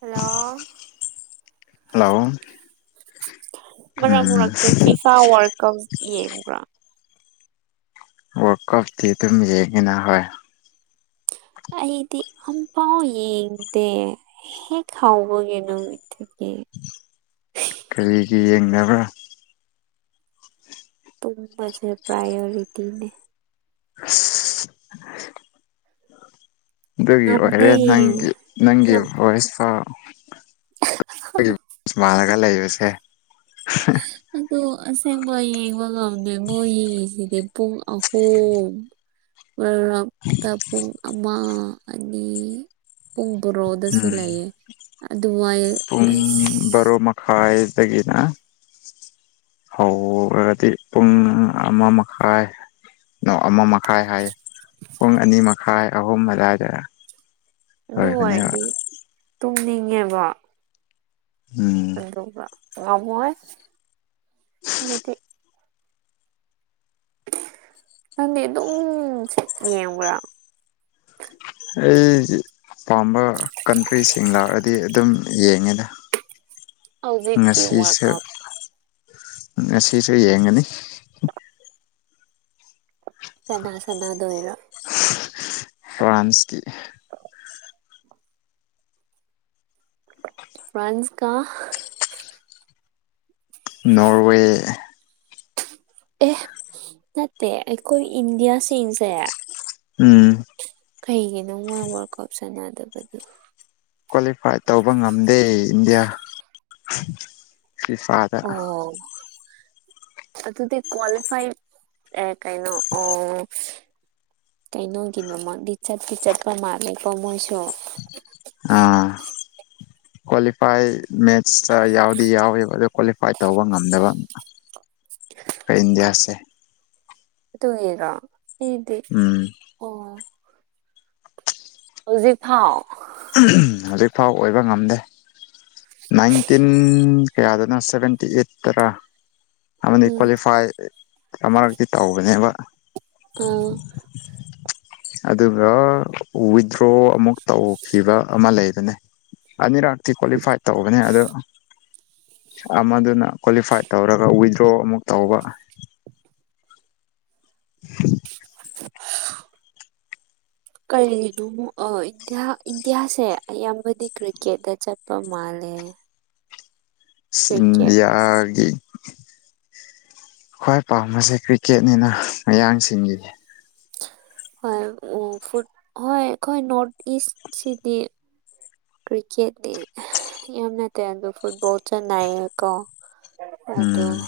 hello hello ꯃꯔꯛ ꯎꯝ ꯃꯔꯛꯇ ꯐꯤꯐꯥ ꯋꯥꯔꯀꯞ ꯌꯦꯡꯕ꯭ꯔꯥ ꯋꯥꯔ ꯀꯞꯇꯤ ꯗꯨꯝ ꯌꯦꯡꯉꯦꯅ ꯍꯣꯏ ꯑꯩꯗꯤ ꯑꯝꯐꯥꯎ ꯌꯦꯡꯗꯦ ꯍꯦꯛ ꯍꯧꯕꯒꯤ ꯅꯨꯃꯤꯠꯇꯒꯤ [unintelligible] ꯀꯔꯤꯒꯤ ꯌꯦꯡꯅꯕ꯭ꯔꯥ ꯇꯨꯝꯕꯁꯦ ꯄ꯭ꯔꯥꯏꯌꯣꯔꯤꯇꯤꯅꯦ ꯑꯁ ꯑꯗꯨꯒꯤ ꯑꯣꯏꯔꯦ ꯉꯝꯗꯦ ꯅꯪꯒꯤ ꯅꯪꯒꯤ ꯉꯝ ꯚꯣꯏꯁ ꯐꯥꯎ [unintelligible] ꯁ꯭ꯃꯥꯜꯂꯒ ꯂꯩꯕꯁꯦ ꯑꯗꯨ ꯑꯁꯦꯡꯕ ꯌꯦꯡꯕ ꯉꯝꯗꯦ ꯃꯣꯏ ꯌꯦꯡꯉꯤꯁꯤꯗꯤ ꯄꯨꯡ ꯑꯍꯨꯝ ꯉꯔꯥꯡꯇ ꯄꯨꯡ ꯑꯃ ꯑꯅꯤ ꯄꯨꯡ ꯕ꯭ꯔꯣꯗꯁꯨ ꯎꯝ ꯂꯩꯌꯦ ꯑꯥ ꯄꯨꯡ ꯕꯔꯣ ꯃꯈꯥꯏꯗꯒꯤꯅ ꯍꯧꯔꯗꯤ ꯄꯨꯡ ꯑꯃ ꯃꯈꯥꯏ ꯅ ꯑꯃ ꯃꯈꯥꯏ ꯍꯥꯏꯌꯦ ꯄꯨꯡ ꯑꯅꯤ ꯃꯈꯥꯏ ꯑꯍꯨꯝ ꯑꯗꯥꯏꯗ ꯗꯨ ꯑꯣꯏꯔꯗꯤ ꯇꯨꯝꯅꯤꯡꯉꯦꯕ ꯎꯝ ꯑꯗꯨꯒ ꯉꯝꯃꯣꯏ ꯑꯗꯨꯗꯤ ꯅꯪꯗꯤ ꯑꯗꯨꯝ ꯌꯦꯡꯕ꯭ꯔꯥ ꯑꯩꯒꯤ ꯄꯥꯝꯕ ꯀꯟꯇ꯭ꯔꯤꯁꯤꯡ ꯂꯥꯛꯑꯗꯤ ꯑꯗꯨꯝ ꯌꯦꯡꯉꯦꯗ ꯍꯧꯖꯤꯛꯀꯤ ꯋꯥꯔꯜ ꯉꯁꯤꯁꯨ ꯀꯞ ꯉꯁꯤꯁꯨ ꯌꯦꯡꯒꯅꯤ ꯀꯅꯥ ꯁꯅꯥꯗꯣꯏꯔꯣ ꯐ꯭ꯔꯥꯟꯁꯀꯤ ꯐ꯭ꯔꯥꯟꯁ ꯀ ꯅꯣꯔꯋꯦ ꯑꯦ ꯅꯠꯇꯦ ꯑꯩꯈꯣꯏ ꯏꯟꯗꯤꯌꯥꯁꯤꯡꯁꯦ ꯎꯝ ꯀꯩꯒꯤꯅꯣ ꯃꯣꯏ ꯋꯥꯔ ꯀꯞ ꯁꯥꯟꯅꯗꯕꯗꯤ ꯀ꯭ꯋꯥꯂꯤꯐꯥꯏ ꯇꯧꯕ ꯉꯝꯗꯦ ꯏꯟꯗꯤꯌꯥ ꯐꯤꯐꯥꯗ ꯑꯣ ꯑꯗꯨꯗꯤ ꯀ꯭ꯋꯥꯂꯤꯐꯥꯏ ꯑꯦ ꯀꯥꯏꯅꯣ ꯑꯣ ꯀꯩꯅꯣꯒꯤꯅꯣꯃꯛꯗꯤ ꯆꯠꯄꯤ ꯆꯠꯄ ꯃꯥꯜꯂꯦꯀꯣ ꯃꯣꯏꯁꯨ ꯑ ꯀ꯭ꯋꯥꯂꯤꯐꯥꯏ ꯃꯦꯠ ꯏꯇꯔ ꯌꯥꯎꯗꯤ ꯌꯥꯎꯋꯦꯕ ꯑꯣ ꯀ꯭ꯋꯥꯂꯤꯐꯥꯏ ꯇꯧꯕ ꯉꯝꯗꯕ ꯀ ꯏꯟꯗꯤꯌꯥꯁꯦ ꯑꯗꯨꯒꯤꯔꯣ ꯑꯩꯗꯤ ꯎꯝ ꯑꯣ ꯍꯧꯖꯤꯛ ꯐꯥꯎ ꯍꯧꯖꯤꯛꯐꯥꯎ ꯑꯣꯏꯕ ꯉꯝꯗꯦ ꯅꯥꯏꯟꯇꯤꯟ ꯀꯌꯥꯗꯅꯣ ꯁꯚꯦꯟꯇꯤ ꯑꯩꯢꯠꯇ ꯇꯔꯥ ꯑꯃꯗꯤ ꯎꯝ ꯀ꯭ꯋꯥꯂꯤꯐꯥꯏ ꯑꯃꯔꯛꯇꯤ ꯇꯧꯕꯅꯦꯕ ꯎꯝ ꯑꯗꯨꯕꯨꯔꯣ ꯋꯤꯗ꯭ꯔꯣ ꯑꯃꯨꯛ ꯇꯧ ꯄꯤꯕ ꯑꯃ ꯂꯩꯕꯅꯦ ꯑꯅꯤꯔꯛꯇꯤ ꯀ꯭ꯋꯥꯂꯤꯐꯥꯏꯠ ꯇꯧꯕꯅꯦ ꯑꯗꯣ ꯑꯃꯗꯨꯅ ꯀ꯭ꯋꯥꯂꯤꯐꯥꯏꯠ ꯇꯧꯔꯒ ꯋꯤꯗ꯭ꯔꯣ ꯑꯃꯨꯛ ꯇꯧꯕ [inaudible] [inaudible] ꯀꯔꯤꯒꯤꯅꯣ ꯏꯟꯗꯤꯌꯥ ꯏꯟꯗꯤꯌꯥꯁꯦ ꯑꯌꯥꯝꯕꯗꯤ ꯀ꯭ꯔꯤꯀꯦꯠꯇ ꯆꯠꯄ ꯃꯥꯜ ꯂꯦ ꯁꯤꯟꯗꯤꯌꯥꯒꯤ ꯈ꯭ꯋꯥꯏ ꯄꯥꯝꯕꯁꯦ ꯀ꯭ꯔꯤꯀꯦꯠꯅꯤꯅ ꯃꯌꯥꯡꯁꯤꯡꯒꯤꯗꯤ ꯐꯨꯠ ꯍꯣꯏ ꯑꯩꯈꯣꯏ ꯅꯣꯔꯊ ꯏꯁ ꯁꯤꯗꯤ ꯀ꯭ꯔꯤꯀꯦꯠꯅꯦ ꯌꯥꯝꯅ ꯇꯦꯜꯗ ꯐꯨꯠꯕꯣꯜ ꯆꯟ ꯅꯥꯏꯌꯦꯀꯣ ꯎꯝ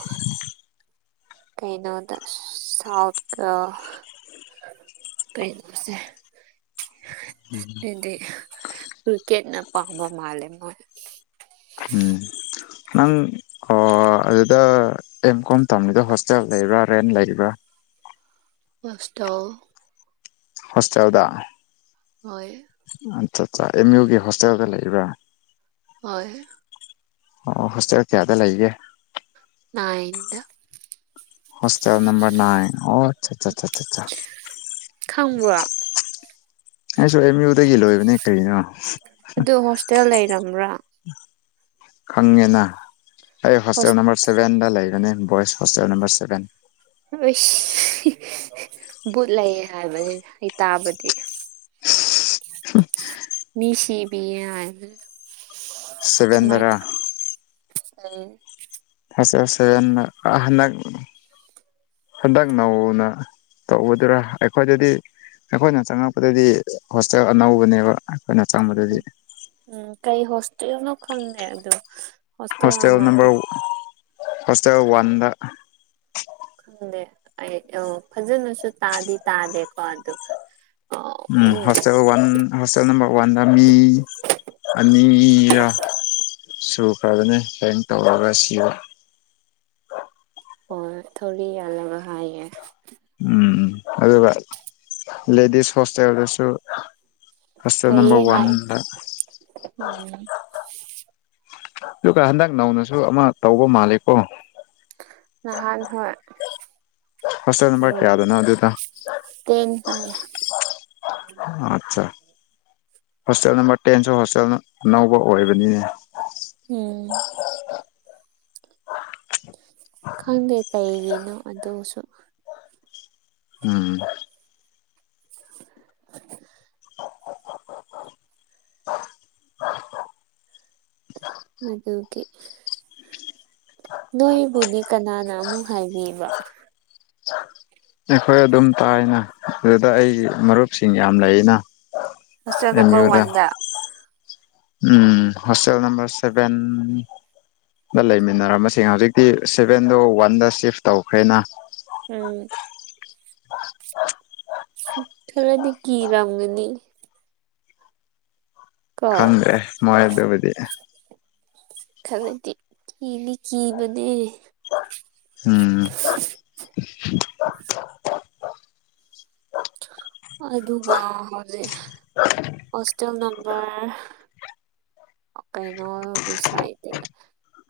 ꯀꯩꯅꯣꯗ ꯁꯥꯎꯠ ꯀꯥ ꯀꯩꯅꯣꯁꯦ ꯑꯗꯨꯗꯤ ꯀ꯭ꯔꯤꯀꯦꯠꯅ ꯄꯥꯝꯕ ꯃꯥꯜꯂꯦ ꯃꯣꯏ ꯎꯝ ꯅꯪ ꯑ ꯑꯗꯨꯗ ꯑꯦꯝ ꯀꯣꯝ ꯇꯝꯃꯤꯗꯣ ꯍꯣꯁꯇꯦꯜ ꯂꯩꯔꯥ ꯔꯦꯟ ꯂꯩꯔꯥ ꯍꯣꯁꯇꯦꯜ ꯍꯣꯁꯇꯦꯜꯗ ꯍꯣꯏ ꯑꯠ ꯆꯥ ꯆꯥ ꯑꯦꯝ ꯌꯨꯒꯤ ꯍꯣꯁꯇꯦꯜꯗ ꯂꯩꯔꯥ ꯍꯣꯏ ꯑꯣ ꯍꯣꯁꯇꯦꯜ ꯀꯌꯥꯗ ꯂꯩꯒꯦ ꯅꯥꯏꯟꯗ ꯍꯣꯁꯇꯦꯜ ꯅꯝꯕꯔ ꯅꯥꯏꯟ ꯑꯣ ꯑꯥꯠ ꯆꯥ ꯆꯥ ꯆꯥ ꯆꯥ ꯆꯥ ꯈꯪꯕ꯭ꯔꯣ ꯑꯩꯁꯨ ꯑꯝ ꯌꯨꯗꯒꯤ ꯂꯣꯏꯕꯅꯦ ꯀꯔꯤꯅꯣ ꯑꯗꯨ ꯍꯣꯁꯇꯦꯜ ꯂꯩꯔꯝꯕꯔꯥ ꯈꯪꯉꯦꯅ ꯑꯩ ꯍꯣꯁꯇꯦꯜ ꯑꯩꯁ ꯅꯝꯕꯔ ꯁꯚꯦꯟꯗ ꯂꯩꯕꯅꯦ ꯕꯣꯏꯁ ꯍꯣꯁꯇꯦꯜ ꯅꯝꯕꯔ ꯁꯔꯦꯟ ꯎꯁ ꯕꯨꯠ ꯂꯩ ꯍꯥꯏꯕꯅꯦ ꯑꯩ ꯇꯥꯕꯗꯤ ꯃꯤ ꯁꯤꯕꯤ ꯍꯥꯏ ꯕꯅꯦ ꯁꯕꯦꯟ ꯗꯔꯥ ꯑꯩ ꯑ ꯍꯟꯗꯛ [unintelligible] ꯍꯟꯗꯛ ꯅꯧꯅ ꯇꯧꯒꯥꯗꯔꯥ ꯑꯩꯈꯣꯏꯗꯗꯤ ꯑꯩꯈꯣꯏꯅ ꯆꯪꯉꯛꯄꯗꯗꯤ ꯍꯣꯁꯇꯦꯜ ꯑꯅꯧꯕꯅꯦꯕ ꯑꯩꯈꯣꯏꯅ ꯆꯪꯕꯗꯗꯤ ꯎꯝ ꯀꯩ ꯍꯣꯁꯇꯦꯜꯅ ꯈꯪꯗꯦ ꯑꯗꯨ ꯍꯣꯁꯇꯦꯜ ꯅꯝꯕꯔ ꯍꯣꯁꯇꯦꯜ ꯋꯥꯟꯗ ꯈꯪꯗꯦ ꯑꯩ ꯑꯣ ꯐꯖꯅꯁꯨ ꯇꯥꯗꯤ ꯇꯥꯗꯦꯀꯣ ꯑꯗꯨꯒ ꯎꯝ ꯍꯣꯁꯇꯦꯜ ꯋꯥꯟ ꯍꯣꯁꯇꯦꯜ ꯅꯝꯕꯔ ꯋꯥꯗ ꯃꯤ ꯑꯅꯤꯔꯥ ꯁꯨꯈ꯭ꯔꯕꯅꯦ ꯍꯦꯡ ꯇꯧꯔꯒ ꯁꯤꯕ ꯍꯣꯏ ꯊꯧꯔꯤ ꯌꯥꯜꯂꯒ ꯍꯥꯏꯌꯦ ꯎꯝ ꯑꯗꯨꯒ ꯂꯦꯗꯤꯁ ꯍꯣꯁꯇꯦꯜꯗꯁꯨ ꯍꯣꯁꯇꯦꯜ ꯂꯩꯌꯦ ꯅꯝꯕꯔ ꯍꯥꯏ ꯋꯥꯟꯗ ꯎꯝ ꯑꯗꯨꯒ ꯍꯟꯗꯛ ꯅꯧꯅꯁꯨ ꯑꯃ ꯇꯧꯕ ꯃꯥꯜꯂꯦꯀꯣ ꯅꯍꯥꯟ ꯍꯣꯏ ꯍꯣꯁꯇꯦꯜ ꯅꯝꯕꯔ ꯎꯝ ꯀꯌꯥꯗꯅꯣ ꯑꯗꯨꯗ ꯇꯦꯟ ꯍꯥꯏꯌꯦ ꯑꯠꯆꯥ ꯍꯣꯁꯇꯦꯜ ꯅꯝꯕꯔ ꯇꯦꯟꯁꯨ ꯍꯣꯁꯇꯦꯜ ꯑꯅꯧꯕ ꯑꯣꯏꯕꯅꯤ ꯎꯝ ꯈꯪꯗꯦ ꯀꯩꯒꯤꯅꯣ ꯑꯗꯨꯁꯨ ꯎꯝ [inaudible] [inaudible] ꯑꯗꯨꯒꯤ ꯅꯣꯏꯕꯨꯗꯤ ꯀꯅꯥꯅ ꯑꯃꯨꯛ ꯍꯥꯏꯕꯤꯕ ꯑꯩꯈꯣꯏ ꯑꯗꯨꯝ ꯇꯥꯏꯌꯦꯅꯥ ꯑꯗꯨꯗ ꯑꯩꯒꯤ ꯃꯔꯨꯞꯁꯤꯡ ꯌꯥꯝ ꯂꯩꯌꯦꯅꯥ ꯍꯣꯁꯇꯦꯜ ꯅꯝꯕꯔ ꯋꯥꯟꯗ ꯎꯝ ꯍꯣꯁꯇꯦꯜ ꯅꯝꯕꯔ ꯁꯚꯦꯟ ꯗ ꯂꯩꯃꯤꯟꯅꯔꯝꯕꯁꯤꯡ ꯍꯧꯖꯤꯛꯇꯤ ꯁꯚꯦꯟꯗꯣ ꯋꯥꯟꯗ ꯁꯤꯐ ꯇꯧꯈ꯭ꯔꯦꯅꯥ ꯎꯝ ꯈꯔꯗꯤ ꯀꯤꯔꯝꯒꯅꯤ ꯀꯣ ꯈꯗ꯭ꯔꯦ ꯃꯣꯏ ꯑꯗꯨꯕꯨꯗꯤ ꯈꯕꯗꯤ ꯀꯤꯗꯤ ꯀꯤꯕꯅꯦ ꯎꯝ ꯑꯗꯨꯒꯥ ꯍꯧꯖꯤꯛ ꯍꯣꯁꯇꯦꯜ ꯅꯝꯕꯔ ꯑꯣ ꯀꯩꯩꯅꯣꯒꯤ ꯁꯥꯏꯠꯇꯩ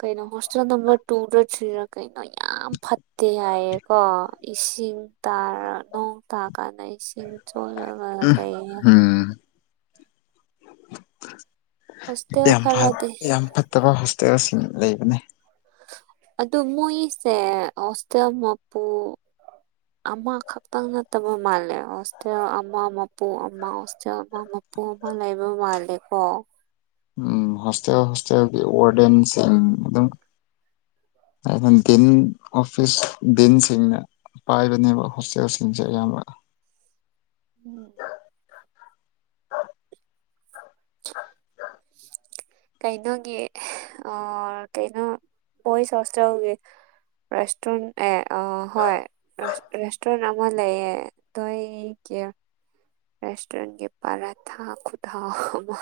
ꯀꯩꯅꯣ ꯍꯣꯁꯇꯦꯜ ꯅꯝꯕꯔ ꯇꯨꯗ ꯊ꯭ꯔꯤꯔ ꯀꯩꯅꯣ ꯌꯥꯝ ꯐꯠꯇꯦ ꯍꯥꯏꯌꯦꯀꯣ ꯏꯁ ꯢꯪ ꯇꯥꯔ ꯅꯣꯡ ꯇꯥ ꯀꯥꯟꯗ ꯏꯁꯤꯡ ꯆꯣꯠꯂꯒ ꯂꯩꯌꯦ ꯎꯝ ꯍꯣꯁꯇꯦꯜ ꯌꯥꯝ ꯐꯠ ꯈꯔꯗꯤ ꯌꯥꯝ ꯐꯠꯇꯕ ꯍꯣꯁꯇꯦꯜꯁꯤꯡ ꯂꯩꯕꯅꯦ ꯑꯗꯨ ꯃꯣꯏꯁꯦ ꯍꯣꯁꯇꯦꯜ ꯃꯄꯨ ꯑꯃ ꯈꯛꯇꯪ ꯅꯠꯇꯕ ꯃꯥꯜꯂꯦ ꯍꯣꯁꯇꯦꯜ ꯑꯃ ꯃꯄꯨ ꯑꯃ ꯍꯣꯁꯇꯦꯜ ꯑꯃ ꯃ ꯄꯨ ꯑꯃ ꯂꯩꯕ ꯃꯥꯜꯂꯦꯀꯣ ꯎꯝ ꯍꯣꯁꯇꯦꯜ ꯍꯣꯁꯇꯦꯜꯒꯤ ꯋꯥꯔꯗꯦꯟꯁꯤꯡ ꯑꯗꯨꯝ ꯑꯗꯨꯝ ꯗꯤꯟ ꯑꯣꯐꯤꯁ ꯗꯤꯟꯁꯤꯡꯅ ꯄꯥꯏꯕꯅꯦꯕ ꯍꯣꯁꯇꯦꯜꯁꯤꯡꯁꯦ ꯑꯌꯥꯝꯕ [inaudible] ꯎꯝ [inaudible] ꯀꯩꯅꯣꯒꯤ ꯑꯣ ꯀꯩꯅꯣ ꯕꯣꯏꯁ ꯍꯣꯢꯁꯇꯦꯜꯒꯤ ꯔꯦꯁꯇꯔꯨꯟ ꯑꯦ ꯑ ꯍꯣꯏ ꯔꯦꯁ ꯔꯦꯁꯇꯔꯨꯟ ꯑꯃ ꯂꯩꯌꯦ ꯗꯣꯏ ꯀ꯭ꯌ ꯔꯦꯁꯇꯨꯔꯦꯟꯒꯤ ꯄꯔꯊꯥ ꯈꯨꯠꯍꯥꯎ ꯑꯃ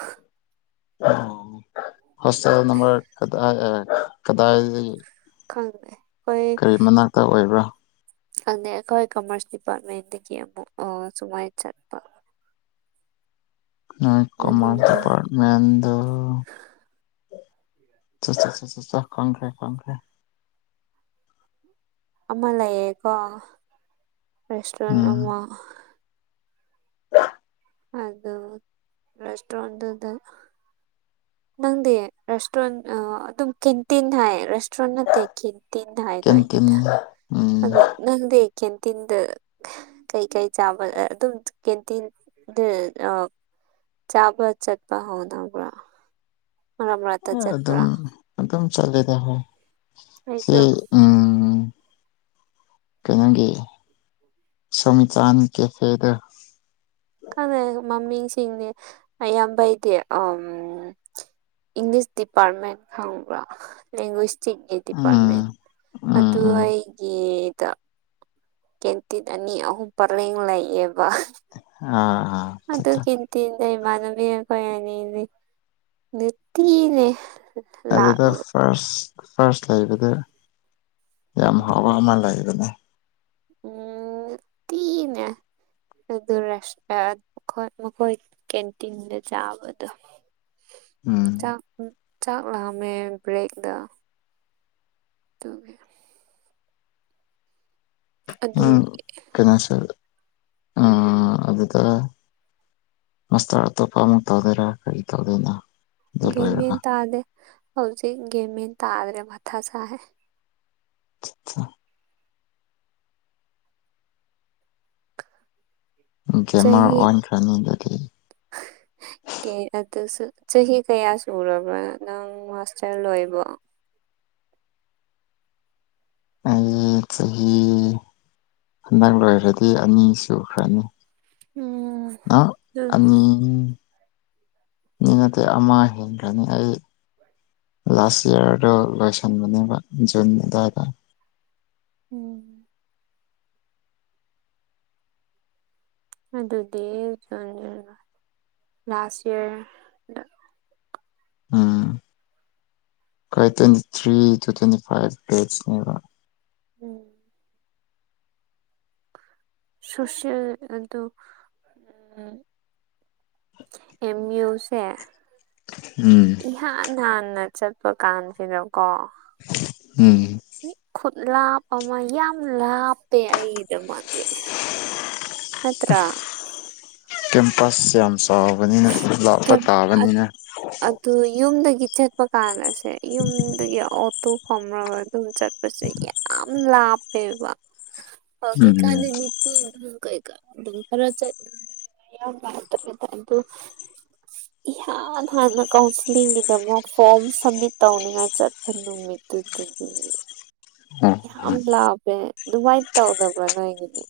ꯍꯣꯢꯇꯦꯜ ꯅꯝꯕ꯭ꯔ ꯀꯗꯥꯢ ꯑꯦ ꯀꯗꯥꯢꯗꯒꯤ ꯈꯪꯗꯦ ꯑꯩꯈꯣꯏ ꯀꯔꯤ ꯃꯅꯥꯛꯇ ꯑꯣꯏꯕ꯭ꯔꯥ ꯈꯪꯗꯦ ꯑꯈꯣꯏ ꯀꯝꯃ꯭ꯔꯁ ꯗꯤꯄꯥꯔꯠꯃꯦꯟꯗꯒꯤ ꯑꯃꯨꯛ ꯑꯣ ꯁꯨꯃꯥꯏꯟ ꯆꯠꯄ ꯎꯝ ꯀꯥꯃ꯭ꯔꯁ ꯃꯅꯨꯡꯗ ꯗꯤꯄꯥꯔꯠꯃꯦꯟꯗ ꯆꯥ ꯆꯥ ꯆꯥ ꯆꯥ ꯆꯥ ꯈꯪꯈ꯭ꯔꯦ ꯈꯪꯈ꯭ꯔꯦ ꯑꯃ ꯂꯩꯌꯦꯀꯣ ꯔꯦꯁꯇꯨ꯭ꯔꯦꯟ ꯎꯝ ꯑꯃ ꯑꯗꯨ ꯔꯦꯁ ꯇ꯭ꯔꯣꯟꯗꯨꯗ ꯅꯪꯗꯤ ꯔꯦꯁꯇꯨ꯭ꯔꯦꯟ ꯑꯥ ꯑꯗꯨꯝ ꯀꯤꯟꯇꯤꯟ ꯍꯥꯏ ꯔꯦꯁꯇꯨ꯭ꯔꯦꯟ ꯅꯠꯇꯦ ꯀꯦꯟ ꯇꯤꯟ ꯀꯦꯟꯇꯤꯟ ꯍꯥꯢꯗꯣꯢꯅꯦꯗ ꯎꯝ ꯑꯗꯨ ꯅꯪꯗꯤ ꯀꯦꯟꯇꯤꯟꯗ ꯀꯩꯀꯩ ꯆꯥꯕ ꯑꯗꯨꯝ ꯀꯦꯟꯇꯤꯟ ꯗꯨꯅꯣ ꯆꯥꯕ ꯆꯠꯄ ꯍꯧꯗꯧꯕ꯭ꯔ ꯃꯔꯛ ꯃꯔ ꯑ ꯑꯗꯨꯝ ꯑꯗꯨꯝ ꯆꯠꯂꯦꯗ ꯍꯣꯏ ꯁꯤ ꯑꯩꯁꯨ ꯎꯝ [unintelligible] ꯁꯝꯆꯥꯟ ꯀꯦꯐꯦꯗ ꯈꯪꯗꯦ ꯃꯃꯤꯡꯁꯤꯡꯅꯦ ꯑꯌꯥꯝꯕꯩꯗꯤ ꯑꯝ ꯏꯪꯂꯤꯁ ꯗꯤꯄꯥ꯭ꯔꯠꯃꯦꯟ ꯈꯪꯕ꯭ꯔꯣ ꯂꯦꯡꯒ꯭ꯋꯦꯁ ꯆꯤꯡꯒꯤ ꯗꯤꯄꯥ꯭ꯔꯠꯃꯦꯟ ꯎꯝ ꯎꯝ ꯎꯝ ꯑꯗꯨꯋꯥꯏꯒꯤ ꯗ ꯀꯦꯟꯇꯤꯠ ꯑꯅꯤ ꯑꯍꯨꯝ ꯄꯔꯦꯡ ꯂꯩꯌꯦꯕ ꯑꯥ ꯑꯥ ꯑꯗꯨ ꯀꯤꯟꯇꯤꯟ ꯗꯩꯩ ꯢꯃꯥꯟꯅꯕꯤ ꯑꯈꯣꯢ ꯑꯅꯤꯗꯤ [unintelligible] ꯂꯥꯛ ꯑꯗꯨꯗ ꯎꯝ ꯐꯥ꯭ꯔꯁ ꯐꯥ꯭ꯔꯁ ꯂꯩꯕꯗ ꯌꯥꯝ ꯍꯥꯎꯕ ꯑꯃ ꯂꯩꯌ [unintelligible] ꯎꯝ [unintelligible] [unintelligible] ꯀꯦꯟꯇꯤꯟꯗ ꯆꯥꯕꯗꯣ ꯎꯝ ꯆꯥꯛ ꯆꯥꯛ ꯂꯝꯃꯦ ꯕ꯭ꯔꯦꯛꯗ ꯗꯨꯒꯤ ꯑꯗꯨ ꯎꯝ ꯀꯩꯅꯣꯁꯦ ꯑꯝ ꯑꯗꯨꯗ ꯃ꯭ꯁꯇ꯭ꯔ ꯑꯇꯣꯞꯄ ꯑꯃꯨꯛ ꯇꯧꯗꯣꯏꯔꯥ ꯀꯔꯤ ꯇꯧꯗꯣꯏꯅ ꯒꯦꯃꯦꯟ ꯇꯥꯗꯦ ꯍꯧꯖꯤꯛ ꯒꯦꯃꯦꯟ ꯇꯥꯗꯦ ꯃꯊꯥ ꯁꯥꯢ [unintelligible] ꯒꯦꯝꯃ꯭ꯔ ꯆꯍꯤꯒꯤ ꯑꯣꯟꯈ꯭ꯔꯅꯤ ꯗ [inaudible] ꯀꯦ ꯑꯗꯨꯁꯨ ꯆꯍꯤ ꯀꯌꯥ ꯁꯨꯔꯕ꯭ꯔ ꯅꯪ ꯃꯥ꯭ꯁꯇ꯭ꯔ ꯂꯣꯏꯕ ꯑꯩ ꯆꯍꯤ ꯍꯟꯗꯛ ꯂꯣꯏꯔꯗꯤ ꯑꯅꯤ ꯁꯨꯈ꯭ꯔꯅꯤ ꯎꯝ ꯅꯣꯍ ꯎꯝ ꯑꯅꯤ ꯑꯅꯤ ꯅꯠꯇꯦ ꯑꯃ ꯍꯦꯟꯈ꯭ꯔꯅꯤ ꯑꯩ ꯂꯥ꯭ꯁ ꯌ꯭ꯔꯗ ꯂꯣꯏꯁꯟꯕꯅꯦꯕ ꯖꯨꯟ ꯑꯗꯥꯢꯗ ꯎꯝ ꯑꯗꯨꯗꯤ [unintelligible] ꯂꯥꯁ ꯌ꯭ꯔꯗ ꯍꯣꯏ ꯇꯣꯏꯟꯇꯤ ꯊ꯭ꯔꯤ ꯇꯨ ꯇ꯭ꯋꯦꯟꯇꯤ ꯐ꯭ꯢꯥꯞ ꯚꯦꯠꯁ ꯅꯦꯕ ꯎꯝ ꯁꯣꯁꯤꯑꯜ ꯑꯗꯨ ꯎꯝ ꯑꯦꯝ ꯌꯨ ꯁꯦ ꯎꯝ ꯏꯍꯥꯟ ꯍꯥꯟꯅ ꯆꯠꯄ ꯀꯥꯟꯁꯤꯗ ꯀꯣ ꯎꯝ [unintelligible] ꯈꯨꯠ ꯂꯥꯞꯄ ꯑꯃ ꯌꯥꯝ ꯂꯥꯞꯄꯦ ꯑꯩꯒꯤꯗꯃꯛꯇꯤ ꯅꯠꯇ꯭ꯔꯥ ꯀꯦꯝꯄꯁ ꯌꯥꯝ ꯆꯥꯎꯕꯅꯤꯅ ꯂꯥꯞꯄ ꯀꯦꯝ ꯇꯥꯕꯅꯤꯅꯦ ꯆꯠꯄꯀꯥꯟ ꯑꯁꯦ ꯌꯨꯝꯗꯒꯤ ꯑꯣꯇꯣ ꯄꯝꯔꯒ ꯗꯨꯝ ꯆꯠꯄꯁꯦ ꯌꯥꯝ ꯎꯝ ꯂꯥꯞꯄꯦꯕꯥ ꯎꯝ ꯍꯧꯖꯤꯛꯀꯥꯟꯗꯤ ꯃꯤꯇꯤꯡ ꯎꯝ ꯀꯩ ꯀꯥ ꯑꯗꯨꯝ ꯈꯔ ꯆꯠ [unintelligible] ꯑꯗꯨ ꯏꯍꯥ ꯍꯥꯟ ꯍꯥꯟꯅ ꯀꯥꯎꯟꯁꯂꯤꯡꯒꯤ ꯗꯃꯣꯛ ꯐꯣꯔꯝ ꯁꯝꯃꯤꯠ ꯇꯧꯅꯤꯉꯥꯏ ꯆꯠꯄ ꯅꯨꯃꯤꯠꯇꯨꯗꯗꯒꯤ [inaudible] ꯑꯣ ꯌꯥꯝ ꯂꯥꯞꯄꯦ ꯗꯨꯃꯥꯏ ꯇꯧꯗꯕ꯭ꯔꯥ ꯅꯣꯏꯒꯤꯗꯤ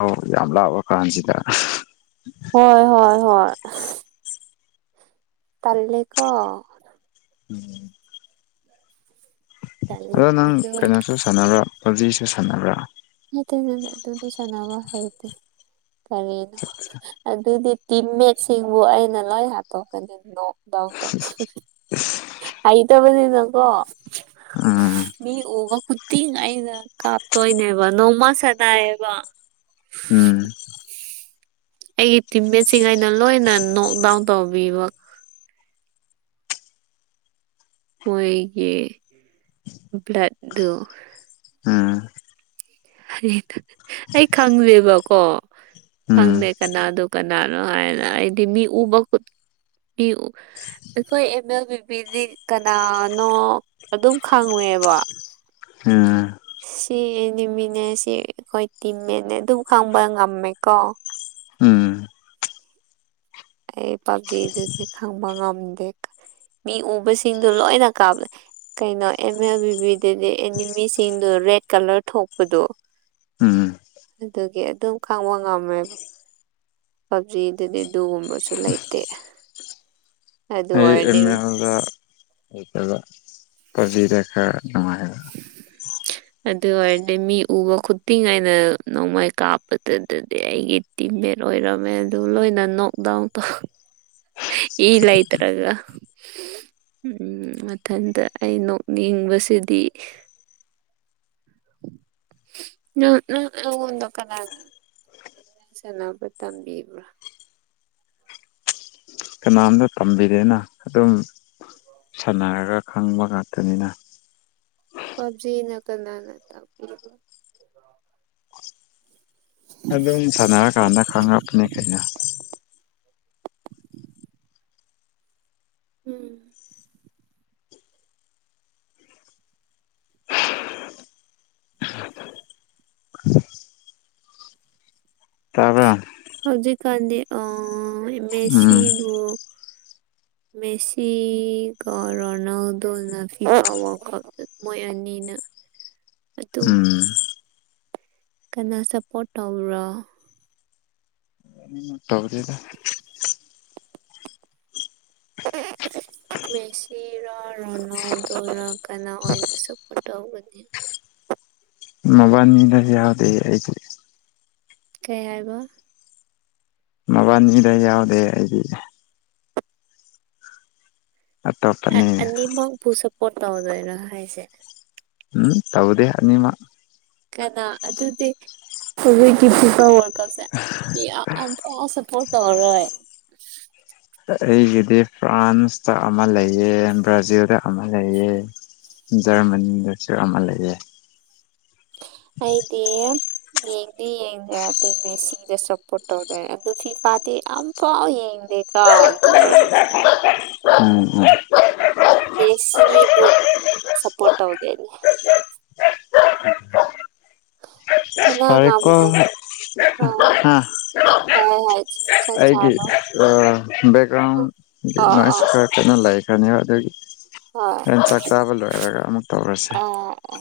ꯥ [unintelligible] ꯌꯥꯝ ꯂꯥꯞꯄ ꯀꯥꯟꯁꯤꯗ [unintelligible] ꯍꯣꯏ ꯍꯣꯏ ꯍꯣꯏ ꯇꯜꯂꯦꯀꯣ ꯎꯝ ꯇꯜ ꯑꯗꯣ ꯅꯪ ꯑꯗꯨ ꯀꯩꯅꯣꯁꯨ ꯁꯥꯟꯅꯕ꯭ꯔꯥ ꯄꯕ ꯖꯤ ꯁꯨ ꯁꯥꯟꯅꯕ꯭ꯔꯥ ꯅꯠꯇꯦ ꯅꯦꯅꯦ ꯑꯗꯨꯗꯤ ꯁꯥꯅꯕ ꯍꯩꯇꯦ ꯀꯔꯤꯅꯣ ꯍ ꯑꯗꯨꯗꯤ ꯇꯤꯝꯃꯦꯠꯁꯤꯡꯕꯨ ꯑꯩꯅ ꯂꯣꯏ ꯍꯥꯠꯇꯣꯛꯀꯅꯤ ꯅꯣ ꯗꯥꯎ ꯇꯣ [unintelligible] ꯍꯩꯇꯕꯅꯤꯅꯀꯣ ꯎꯝ ꯃꯤ ꯎꯕ ꯈꯨꯗꯤꯡ ꯑꯩꯅ ꯀꯥꯞꯇꯣꯏꯅꯦ ꯕ ꯅꯣꯡꯃ ꯁꯥꯅꯑꯦꯕ ꯎꯝ ꯑꯩꯒꯤ ꯇꯤꯝꯃꯦꯠ ꯁꯤꯡ ꯑꯩꯅ ꯂꯣꯏꯅ ꯅꯣꯛꯗꯥꯎꯟ ꯇꯧꯕꯤꯕ ꯃꯣꯏꯒꯤ ꯕ꯭ꯂꯦꯗ ꯗꯨ ꯍ ꯎꯝ ꯍꯩ ꯇ ꯑꯩ ꯈꯪꯗꯦꯕꯀꯣ ꯎꯝ ꯈꯪꯗꯦ ꯀꯅꯥꯗꯨ ꯀꯅꯥꯅꯣ ꯍꯥꯏꯅ ꯑꯩꯗꯤ ꯃꯤ ꯎꯕ ꯈꯨꯠ ꯗꯤ ꯎ ꯑꯩꯈꯣꯏ ꯑꯦꯝ ꯑꯦꯜ ꯕꯤ ꯕꯤ ꯗꯤ ꯀꯅꯥꯅꯣ ꯑꯗꯨꯝ ꯈꯪꯑꯣꯏ ꯑꯦꯕꯥ [unintelligible] ꯁꯤ ꯑꯦꯅꯤꯃꯤꯅꯦ ꯁꯤ ꯑꯩꯈꯣꯏ ꯇꯤꯝꯃꯦꯠꯅꯦ ꯑꯗꯨꯝ ꯈꯪꯕ ꯉꯝꯃꯦꯀꯣ ꯎꯝ ꯑꯩ ꯄꯞꯕ ꯖꯤ ꯗꯨ ꯗꯤ ꯈꯪꯕ ꯉꯝꯗꯦ [unintelligible] ꯃꯤ ꯎꯕꯁꯤꯡꯗꯨ ꯂꯣꯏꯅ ꯀꯥꯞꯂꯦ ꯀꯩꯅꯣ ꯑꯦꯝ ꯑꯦꯜ ꯕꯤ ꯕꯤ ꯗꯗꯤ ꯑꯦꯅꯤꯃꯤꯁꯤꯡꯗꯨ ꯔꯦꯠ ꯀꯂꯔ ꯊꯣꯛꯄꯗꯣ ꯎꯝ ꯑꯗꯨꯒꯤ ꯑꯗꯨꯝ ꯈꯪꯕ ꯉꯝꯃꯦꯕꯥ ꯄꯞꯕ ꯖꯤ ꯗꯗꯤ ꯑꯗꯨꯒꯨꯝꯕ ꯁꯨ ꯂꯩꯇꯦ ꯑꯗꯨ ꯑꯩ ꯑꯦꯝ ꯑꯣꯏꯔꯗꯤ ꯑꯦꯜꯗ ꯅꯨꯉꯥꯏꯑꯦꯕ ꯑꯗꯨ ꯑꯣꯏꯔꯗꯤ ꯃꯤ ꯎꯕ ꯈꯨꯗꯤꯡ ꯑꯩꯅ ꯅꯣꯡꯃꯩ ꯀꯥꯞꯄꯗꯨꯗꯗꯤ ꯑꯩꯒꯤ ꯇꯤꯝꯃꯦꯠ ꯑꯣꯏꯔꯝꯃꯦ ꯑꯗꯨ ꯂꯣꯏꯅ ꯅꯣꯛ ꯗꯥꯎꯟ ꯇꯧꯍ ꯏ ꯂꯩꯇꯔꯒ ꯍꯝ ꯎꯝ ꯃꯊꯟꯇ ꯑꯩ ꯅꯣꯛꯅꯤꯡꯕꯁꯤꯗꯤ ꯅꯪ ꯅꯪ ꯅꯉꯣꯟꯗ ꯀꯅꯥꯅ [unintelligible] ꯁꯦꯅꯕ ꯇꯝꯕꯤꯕ꯭ꯔꯥ ꯀꯅꯥꯝꯇ ꯇꯝꯕꯤꯗꯦꯅ ꯑꯗꯨꯝ ꯁꯟꯅꯔꯒ ꯈꯪꯕ ꯉꯥꯛꯇꯅꯤꯅ ꯄꯕꯖꯤ ꯅ ꯀꯅꯥꯅ ꯇꯥꯛꯄꯤꯕ ꯑꯗꯨꯝ ꯁꯥꯟꯅꯔꯀꯥꯟꯗ ꯈꯪꯉꯛꯄꯅꯦ ꯀꯩꯅꯣ ꯎꯝ ꯇꯥꯕ꯭ꯔꯥ ꯍꯧꯖꯤꯛꯀꯥꯟꯗꯤ ꯑꯥ ꯎꯝ ꯃꯦꯁꯤꯕꯨ [inaudible] ꯃꯦꯁꯤꯒ ꯔꯣꯅꯥꯜꯗꯣꯅ ꯐꯤꯐꯥ ꯋꯔꯜ ꯀꯞ ꯃꯣꯏ ꯑꯅꯤ ꯅ ꯎꯝ ꯀꯅꯥ ꯁꯞꯄꯣꯔꯠ ꯇꯧꯕ꯭ꯔꯣ ꯇꯧꯗꯦꯗ [inaudible] ꯃꯦꯁꯤꯔꯥ ꯔꯣꯅꯥꯜꯗꯣꯔꯥ ꯀꯅꯥ ꯑꯣꯏ ꯁꯄꯣꯔꯠ ꯇꯧꯒꯅꯤ ꯃꯕꯥꯥꯅꯤꯗꯗꯤ ꯌꯥꯎꯗꯦ ꯑꯩꯗꯤ ꯀꯩ ꯍꯥꯏꯕ ꯃꯕꯥꯅꯤꯗ ꯌꯥꯎꯗꯦ ꯑꯩꯗꯤ ꯑ ꯑꯇꯣꯞꯄꯅꯦ ꯑꯅꯤꯃꯛꯄꯨ ꯁꯞꯄꯣꯔꯠ ꯇꯧꯗꯣꯏꯔꯣ ꯍꯥꯏꯁꯦ ꯎꯝ ꯇꯧꯗꯦ ꯑꯅꯤꯃꯛ ꯀꯅꯥ ꯑꯗꯨꯗꯤ [unintelligible] ꯀꯞꯁꯦ ꯃꯤ ꯑꯝꯐꯥꯎ ꯁꯞꯄꯣꯔꯠ ꯇꯧꯔꯣꯏ ꯑꯩꯒꯤꯗꯤ ꯐ꯭ꯔꯥꯟꯁꯇ ꯑꯃ ꯂꯩꯌꯦ ꯕ꯭ꯔꯥꯖꯤꯜꯗ ꯑꯃ ꯂꯩꯌꯦ ꯖꯔꯃꯅꯤꯗꯁꯨ ꯑꯃ ꯂꯩꯌꯦ [inaudible] ꯑꯩꯗꯤ ꯌꯦꯡꯗꯤ ꯌꯦꯡꯗꯦ ꯑꯗꯨꯕꯨ ꯃꯦꯁꯤꯗ ꯁꯄꯣꯠ ꯇꯧꯗꯣꯏꯅꯦ ꯑꯗꯨ ꯐꯤ ꯐꯥꯗꯤ ꯗꯤ ꯑꯝꯐꯥꯎ ꯌꯦꯡꯗꯦꯀꯣ ꯗꯨ ꯑꯣꯏꯔꯁꯨ ꯎꯝ ꯎꯝ ꯃꯦꯁꯤꯕꯨ ꯁꯄꯣꯔꯠ ꯇꯧꯗꯦꯅꯦ ꯄꯨꯉꯥꯡ ꯐꯔꯦꯀꯣ ꯉꯥꯡꯕ ꯍꯣꯏ ꯆꯥꯛ [unintelligible] ꯑꯩꯒꯤ ꯆꯥꯔꯣ ꯕꯦꯛꯒ꯭ꯔꯥꯎꯟꯒꯤ ꯑꯥ ꯑꯥ ꯅꯣꯏꯁꯇꯣ ꯀꯩꯅꯣ ꯂꯩ ꯇꯟꯅꯦꯕ ꯑꯗꯨꯒꯤ ꯍꯣꯏ ꯅꯪ ꯆꯥꯛ ꯆꯥꯕ ꯂꯣꯏꯔꯒ ꯑꯃꯨꯛ ꯇꯧꯔꯁꯦ [inaudible] ꯑꯥ